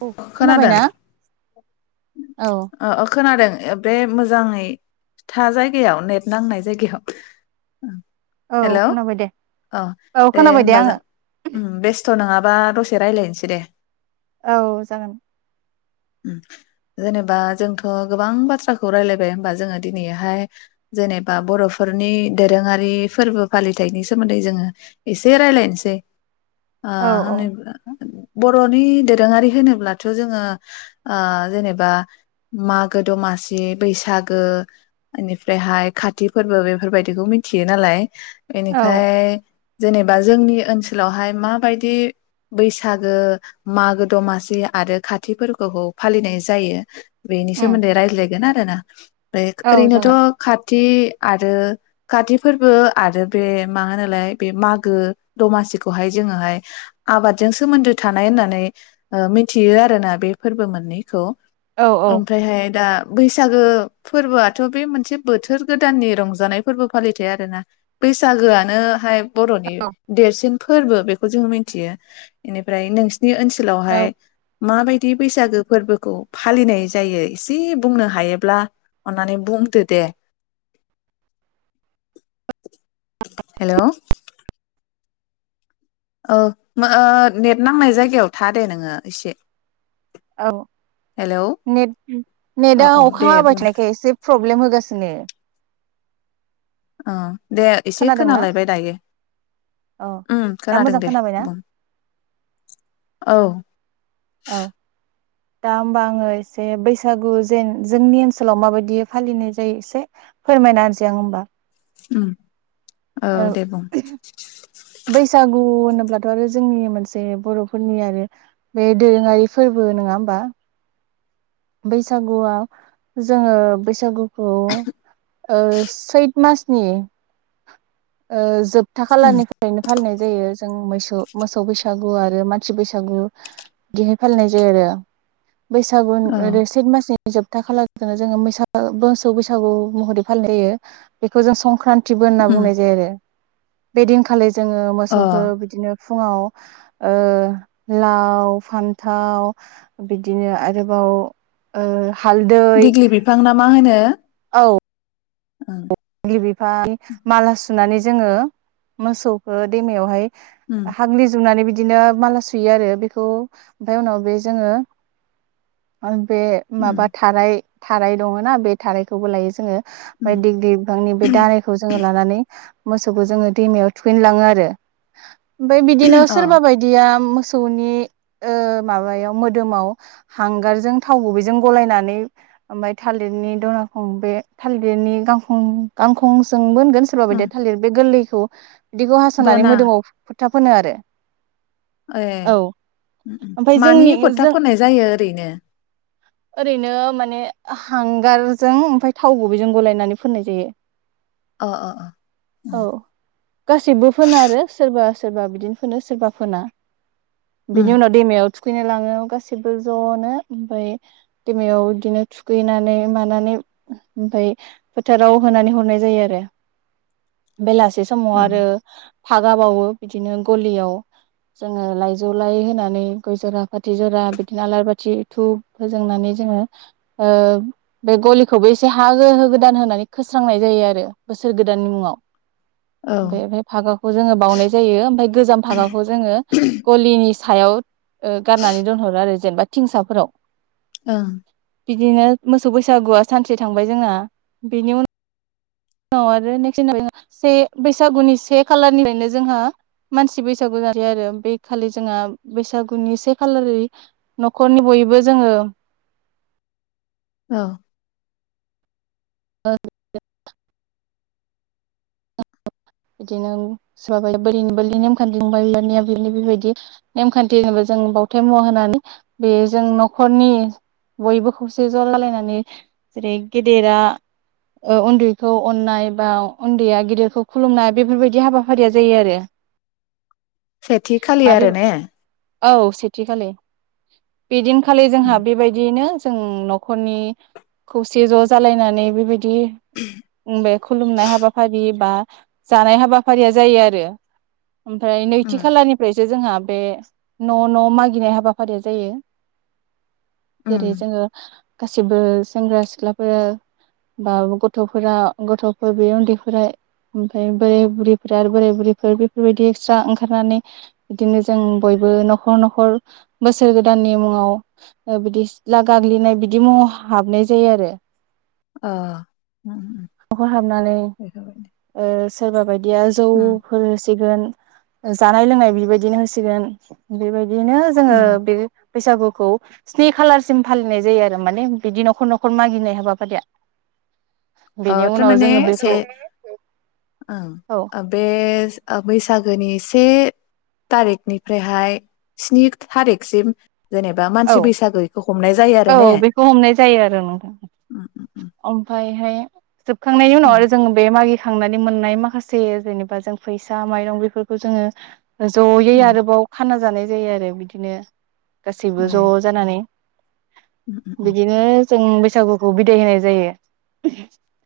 औ खोनाबाय ना अ अ खोनादों ओ बे मोजाङै था जायगायाव नेट नांनाय जायगायाव औ हेलौ खोनाबाय दे अ औ दे खोनाबाय होमबा जों आङो बेस्थ' नङाबा बा‌ दसे रायजलायनसै दे औ जागोन [inaudible] जेनेबा जोंथ' गोबां बाथ्राखौ रायलायबाय होनबा जोङो दिनैहाय जेनेबा बर'फोरनि दोरोङारि फोरबो फालिथायनि सोमोन्दै जोङो एसे रायलायनसै औ औ [unintelligible] बर'नि दोरोङारि होनोब्लाथ' जोङो‌ ओ जेनेबा ओ मागो दमासि बैसागो एनिफ्रायहाय खाथि फोरबो बेफोरबायदिखौ मिथियो नालाय औ बेनिखाय जेनेबा जोंनि ओनसोलावहाय माबायदि बैसागो मागो दमासि आरो खाथि फोरबोखौ फालिनाय जायो जायो बेनि‌ उम सोमोन्दै रायज्लाय गोन‌ आरोना ओमफ्राय औ ओरैनोथ' जागोन खा काति आरो‌‌ काति फोरबो आरो बे मा होनोलाय बे मागो दमासिखौहाय जोङोहाय आबादजों सोमोन्दो थानाय होननानै ओ मिथियो आरोना बे फोरबो मोननैखौ औ औ ओमफ्रायहाय दा बैसागो फोरबोआथ' बे मोनसे बोथोर गोदाननि रंजानाय फोरबो फालिथाय आरोना बैसागोआनोहाय बर'नि देरसिन फोरबो बेखौ जोङो मिथियो बेनिफ्राय नोंसि नि ओनसोलावहाय औ माबायदि बैसागो फोरबोखौ फालिनाय जायो एसे बुंनो हायोब्ला अन्नानै बुंदो दे हेल' औ नेट नांनाय जायगायाव था दे नोङो एसे औ हेलौ नेट औ नेटआ औ दे अखा हाबाय बुं थानायखाय एसे प्रब्लेम होगासिनो अ दे एसे खोनादोंना खोनालायबाय दायो औ ओम दा खोनादों मोजां दे खोनाबायना बुं औ औ दा होमबा आङो एसे बैसागु जेन जोंनि ओनसोलाव माबायदि फालिनाय जायो एसे फोरमायनासै आङो होमबा ओम औ ओ दे बुं [inaudible] बैसागु होनोब्लाथ' आरो जोंनि मोनसे बर'फोरनि आरो बे दोरोङारि फोरबो नङा होमबा बैसागुआव जोङो बैसागुखौ ओ सैथ मासनि जोब था उम खालारनिफ्रायनो फालिनाय जायो जों मोसौ मोसौ बैसागु आरो मासि बैसागु दिहाय फालिनाय जायो आरो बैसागु औ [unintelligible] मासि जोबथा खालारजोंनो जोङो मैसो मोसौ बैसागु महरै फालिनाय जायो बेखौ जों संक्रान्ति बो होनना उम बुंनाय जायो आरो बेदिनखालि जोङो अ मोसौखौ बिदिनो फुङाव ओ लाव फान्थाव बिदिनो आरोबाव ओ हालदै दिग्लि बिफां ना मा होनो औ औ बि बिफांनि माला सुनानै जोङो मोसौखो दैमायावहाय उम हाग्लि जुबनानै बिदि बिदिनो माला सुयो आरो बेखौ ओमफ्राय उनाव बे जोङो बे उम माबा थाराय थाराय दङ ना बे थारायखौबो लायो उम जोङो [unintelligible] बे दालायखौ जोङो लानानै मोसौखौ जोङो दैमायाव थुखैनो लाङो आरो ओमफाय बिदिनो अ सोरबा बायदिया मोसौनि ओ माबायाव मोदोमाव हांगारजों थाव गुबैजों गलायनानै ओमफ्राय थालिरनि दनाखं बे थालिरनि गां खं गांखंजोंबो सोरबा बायदिया उम थालिर बे गोरलैखो औ बिदिखौ हास'नानै दना मोदोमाव फोथा फोनो आरो ए औ ओम ओम ओमफ्राय मानि जोंनि फोथा जों फोननाय जायो ओरैनो ओरैनो माने हांगारजों ओमफ्राय थाव गुबैजों गलायनानै फोननाय जायो अ अ अ उम औ गासिबो फोनो आरो सोरबा सोरबा बिदिनो फोनो सोरबा फोना उम बिनि उनाव दैमायाव थुखैनो लाङो गासैबो ज'नो ओमफ्राय दैमायाव बिदिनो थुखैनानै मानानै ओमफ्राय फोथाराव होनानै हरनाय जायो आरो बेलासि मोनसे समाव औ आरो फागा बावो बिदिनो गलियाव जोङो लाइजौ लाय होनानै गय जरा फाथै जरा बिदिनो आलारि बाथि धुब फोजोंनानै जोङो बे गलिखौबो एसे हा होगो गोदान होनानै फोस्रांनाय जायो आरो बोसोर गोदाननि मुङाव औ बे फ्राय फागाखौ जोङो बावउनाय जायो ओमफफ्राय गोजाम फागाखौ जोङो गलिनि सायाव ओ गारनानै दोनहरो आरो जेनेबा थिंसाफोराव ओं बिदिनो मोसौ बैसागुआ सानसे थांबाय जोंना बिनि उन उनाव आरो नेक्स् से बैसागुनि से खालारनिफ्रायनो जोंहा मानसि बैसागु जायो आरो बे खालि जोंहा बैसागुनि से खालारै न'खरनि बयबो जोङो औ ब [unintelligible] बिदिनो सोरबाया बोरिनि बोरलि नेमखान्थिबाय बिबारनिया बिनो बेबायदि नेमखान्थि जेनेबा जों बावथाय मुवा होनानै बे जों न'खरनि बयबो खौसे ज' लालायनानै जेरै गेदेरा उन्दैखौ अननाय बा उन्दैया गेदेरखौ खुलुमनाय बेफोरबायदि हाबाफारिया जायो आरो सेथि खालि आ बे आरो ने औ सेथिखालि बिदिनखालि उम जोंहा बेबायदियैनो जों न'खरनि खौसे ज' जालायनानै बेबायदि बि बे खुलुमनाय हाबाफारि बा जानाय हाबाफारिया जायो आरो ओमफ्राय नैथि उम खालारनिफ्रायसो जोंहा बे न' न' मागिनाय हाबाफारिया जायो उम जेरै जोङो गासिबो सेंग्रा सिख्लाफोर बा गथ'फोरा गथ'फोर बे उन्दैफोरा ओमफफ्राय बोराय बुरैफ्रा आरो बोराय बुरैफोर बेफोरबायदि एक्सट्रा ओंखारनानै बिदिनो जों बयबो न'खर न'खर बोसोर गोदाननि मुङाव ओ बिदि सिला गाग्लिनाय बिदि मुहाव हाबनाय जायो आरो ओ [unintelligible] हाबनानै ओ सोरबा बाय दिया उम जौफोर होसिगोन जानाय लोंनाय बेबायदिनो होसिगोन बेबाय दिनो जोङो उम बे बैसागुखौ स्नि खालारसिम फालिनाय जायो आरो माने बिदि न'खर न'खर मागिनाय हाबाफारिया ओ बेनि उनाव थारमाने जोङो से बेखौ औ ओ बे ओ बै सागोनि से तारिखनिफ्रायहाय स्नि थारिखसिम जेनेबा औ मानसि बैसागो इखौ औ बेखौ हमनाय जायो आरो नोंथां ओम ओमफ्रायहाय जोबखांनायनि उनाव आरो जोंङो बे मागि खांनानै मोननाय माखासे जेनेबा जों फैसा माइरं बेफोरखौ जोङो ज'यै ओम आरोबाव खाना जानाय जायो आरो बिदिनो ओम गासैबो ज' जानानै ओम ओम बिदिनो जों बैसागुखौ बिदाय होनाय जायो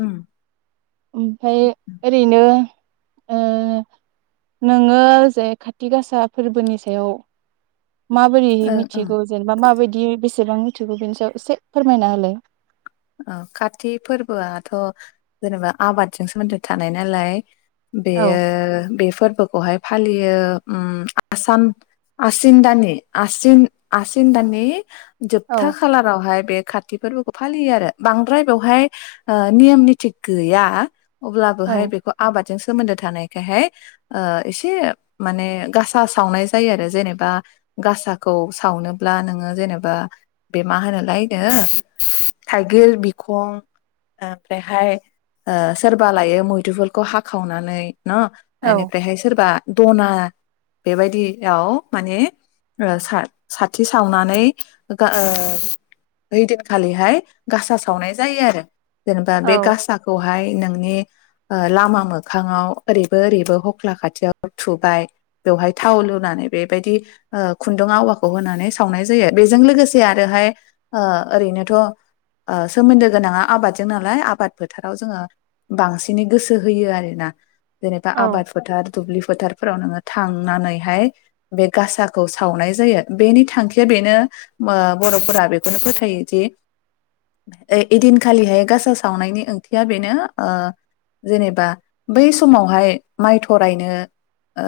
ओम ओमफ्राय ओम ओरैनो एह नोङो जे खाथि गासा फोरबोनि सायाव माबोरै ओं ओं मिथिगौ जेनेबा माबायदि बे सेबां मिथिगौ बिनि सायाव एसे फोरमायना होलाय ओ काति फोरबोआथ' जेनेबा आबादजों सोमोनदो थानाय नालाय औ बेयो बे फोरबोखौहाय फालियो उ आसान आसिन दाननि आसिन आसिन दाननि औ जोबथा खालारावहाय बे खाति फोरबोखौ फालियो आरो बांद्राय बेवहाय ओ नियम निथि गैया औ अब्लाबोहाय बेखौ आबाद जों सोमोनदो थानायखायहाय ओ एसे माने गासा सावनाय जायो आरो जेनेबा गासाखौ सावनोब्ला नोङो जेनेबा बे मा होनोलायनो थाइगिर बिखं ओमफ्रायहाय ओ सोरबा लायो मैदुफुलखौ हाखावनानै न' औ बेनिफ्रायहाय सोरबा दना बेबायदियाव माने ओ सा साथि सावनानै ओ ओइ दिनखालिहाय गासा सावनाय जायो आरो। जेनेबा बे औ गासाखौ बेहाय नोंनि ओ लामा मोखाङाव ओरैबो ओरैबो हख्ला खाथियाव थुबाय बेवहाय थाव लुनानै बेबायदि ओ खुनदुं आवाखौ होनानै सावनाय जायो बेजों लोगोसे आरोहाय ओ ओरैनोथ' ओ सोमोनदो गोनाङा आबादजों नालाय आबाद फोथाराव जोङो बांसिनै गोसो होयो आरोना। जेनेबा औ आबाद फोथार दुब्लि फोथारफोराव नोङो थांनानैहाय बे गासाखौ सावनाय जायो बेनि थांखिया बेनो ओ बर'फोरा बेखौनो फोथायोदि ओइ दिनखालिहाय गासा सावनायनि ओंथिया बेनो ओ जेनेबा बै समावहाय माइ थरायनो ओ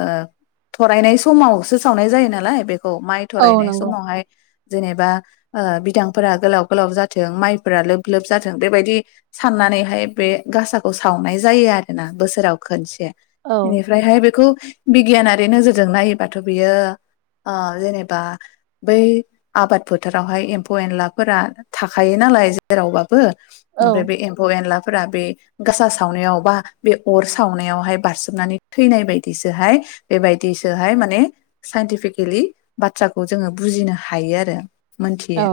थरायनाय समावसो सावनाय जायो नालाय बे खौ माइ औ थरायनाय नंगौ समावहाय जेनेबा ओ बिदांफोरा गोलाव गोलाव जा थों माइफोरा लोब लोब जाथों बेबायदि साननानैहाय बे गासाखौ सावनाय जायो आरोना बोसोराव खनसे। औ निफ्रायहाय बेखौ बिगियानारि नोजोरजों नायोबाथ' बियो ओ जेनेबा बै आबाद फोथारावहाय एमफौ एनलाफोरा थाखायो नालाय जेरावबा बो औ ओमफ्राय बे एमफौ-एनला फोरा बे गासा सावनायाव बा बे अर सावनायावहाय बारसोमनानै थैनाय बायदिसोहाय बेबायदिसोहाय माने साइन्टिफिकेलि बाथ्राखौ जोङो बुजिनो हायो आरो। मोनथियो औ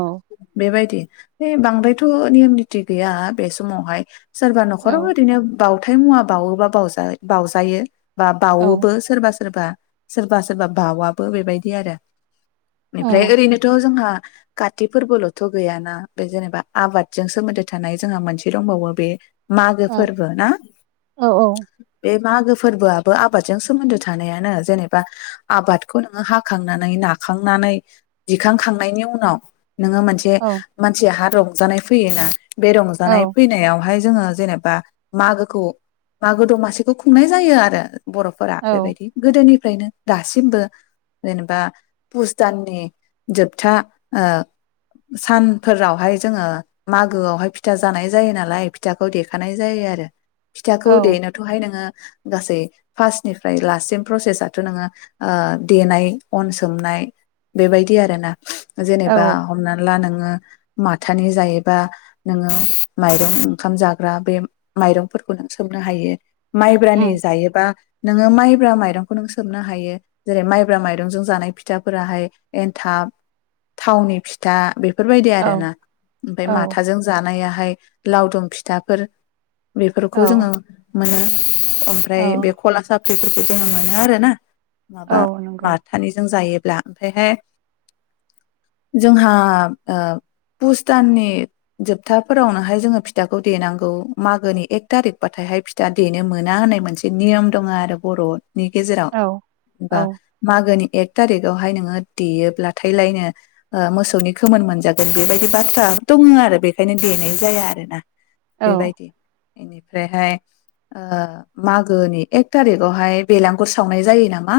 बेबायदि बे बांद्रायथ' नियम निती गैया बे समावहाय सोरबा औ न'खराव ओरैनो बाव थाय मुवा बावोबा बावजा बावजायो। बा औ बावोबो सोरबा सोरबा सोरबा सोरबा बावाबो बेबायदि आरो एमफ्राय ओरैनोथ' जोंहा काति फोरबोल'थ' गैयाना बे जेनेबा आबादजों सोमोन्दो थानाय जोंहा मोनसे दंबावो। बे मागो औ फोरबो ना बे मागो फोरबोआबो आबादजों सोमोन्दो थानायानो जेनेबा आबादखौ नोङो हाखांनानै नाखांनानै दिखांखांनायनि उनाव नोङो मोनसे जेहा रंजानाय फैयोना? बे रंजानाय औ फैनायावहाय जोङो जेनेबा मागोखौ मागो दमासिखौ खुंनाय जायो आरो। बर'फोरा बेबायदि गोदोनि फ्रायनो दासिमबो जेनेबा पुस दाननि जोबथा ओ सान फोरावहाय जोङो मागोआवहाय फिथा जानाय जायो नालाय फिथाखौ देखानाय जायो आरो फिथाखौ औ औ देनोथ'हाय नोङो गासै फास्टनिफ्राय लास्टसिम प्रसेसाथ' नोङो देनाय अन सोमनाय बेबायदि आरोना जेनेबा औ हमनानै ला नों बा माथानि जायोबा नोङो माइरं ओंखाम जाग्रा बे माइरंफोरखौ नों सोबनो हायो माइब्रानि उम जायोबा नोङो माइब्रा माइरंखौ नों सोमनो हायो जेरै माइब्रा माइरंजों जानाय फिथाफोराहाय एन्थाब थावनि फिथा बेफोरबायदि औ आरोना ओमफाय औ माथाजों जानाया हाय लावदुम फिथाफोर बिफोरखौ औ जोङो मोनो ओमफ्राय बे औ खला सा फ्रिफोरखौ जों मोनो आरो ना माबा औ नंगौ माथानिजों जायो ब्ला बेहाय जोंहा ओ भुस दाननि जोबथाफोरावनोहाय जोङो फिथाखौ देनांगौ मागोनि एक थारिखबाथायहाय फिथा देनो मोना होननाय मोनसे नियम दङ आरो बर'आव नि गेजेराव औ बा औ मागोनि एक थारिकावहाय नोङो देयोब्लाथाय लायनो मोसौनि खोमोन मोनजागोन बेबायदि बाथ्रा दङ आरो बेखायनो देनाय जाया आरोना औ बेबायदि इनिफ्रायहाय ओ मागोनि एक थारिकआवहाय बेलागुर सावनाय जायो नामा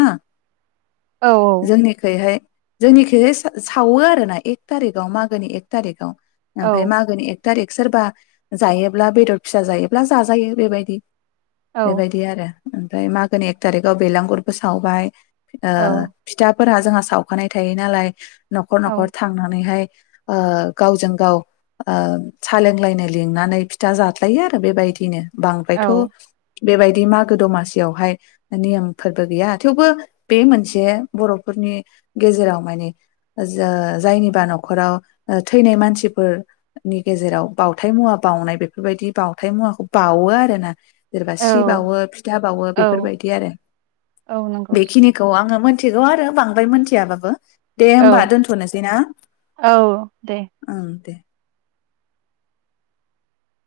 औ जोंनिखैहाय जोंनिखैजाय सावो आरो ना एक थारिखाव मा गोनि एक तारिखाव औ ओमफ्राय मागोनि एक टारिक सोरबा जायोब्ला बेदर फिसा जायोब्ला जाजायो बेबायदि बेबायदि आरो ओमफ्राय मागोनि एक थारिकाव बेलागुरबो सावबाय ओ औ फिथा फोरा जोंहा सावखानाय थायो नालाय न'खर न'खर थांनानैहाय [inaudible] ओ गावजों गाव सालोंलायनो लिंनानै फिथा जाज्लायो आरो बेबायदिनो बांद्रायथ' बेबायदि मागो दमासियावहाय नियम फोरबो गैया थेवबो बे मोनसे बर'फोरनि गेजेराव माने ज जायनिबा न'खराव ओ थैनाय मानसिफोरनि गेजेराव बावथाय मुवा बावनाय बेफोरबायदि बावथाय मुवाखौ बावो आर ना जेनेबा औ सि बावो फिथा बावो औ बेफोरबायदि आरो औ नंगौ बेखिनिखौ आङो मो मिथिगौ आरो बांद्राय मोनथियाबाबो दे औ होमबा दोनथ'नोसै ना औ दे ओं दे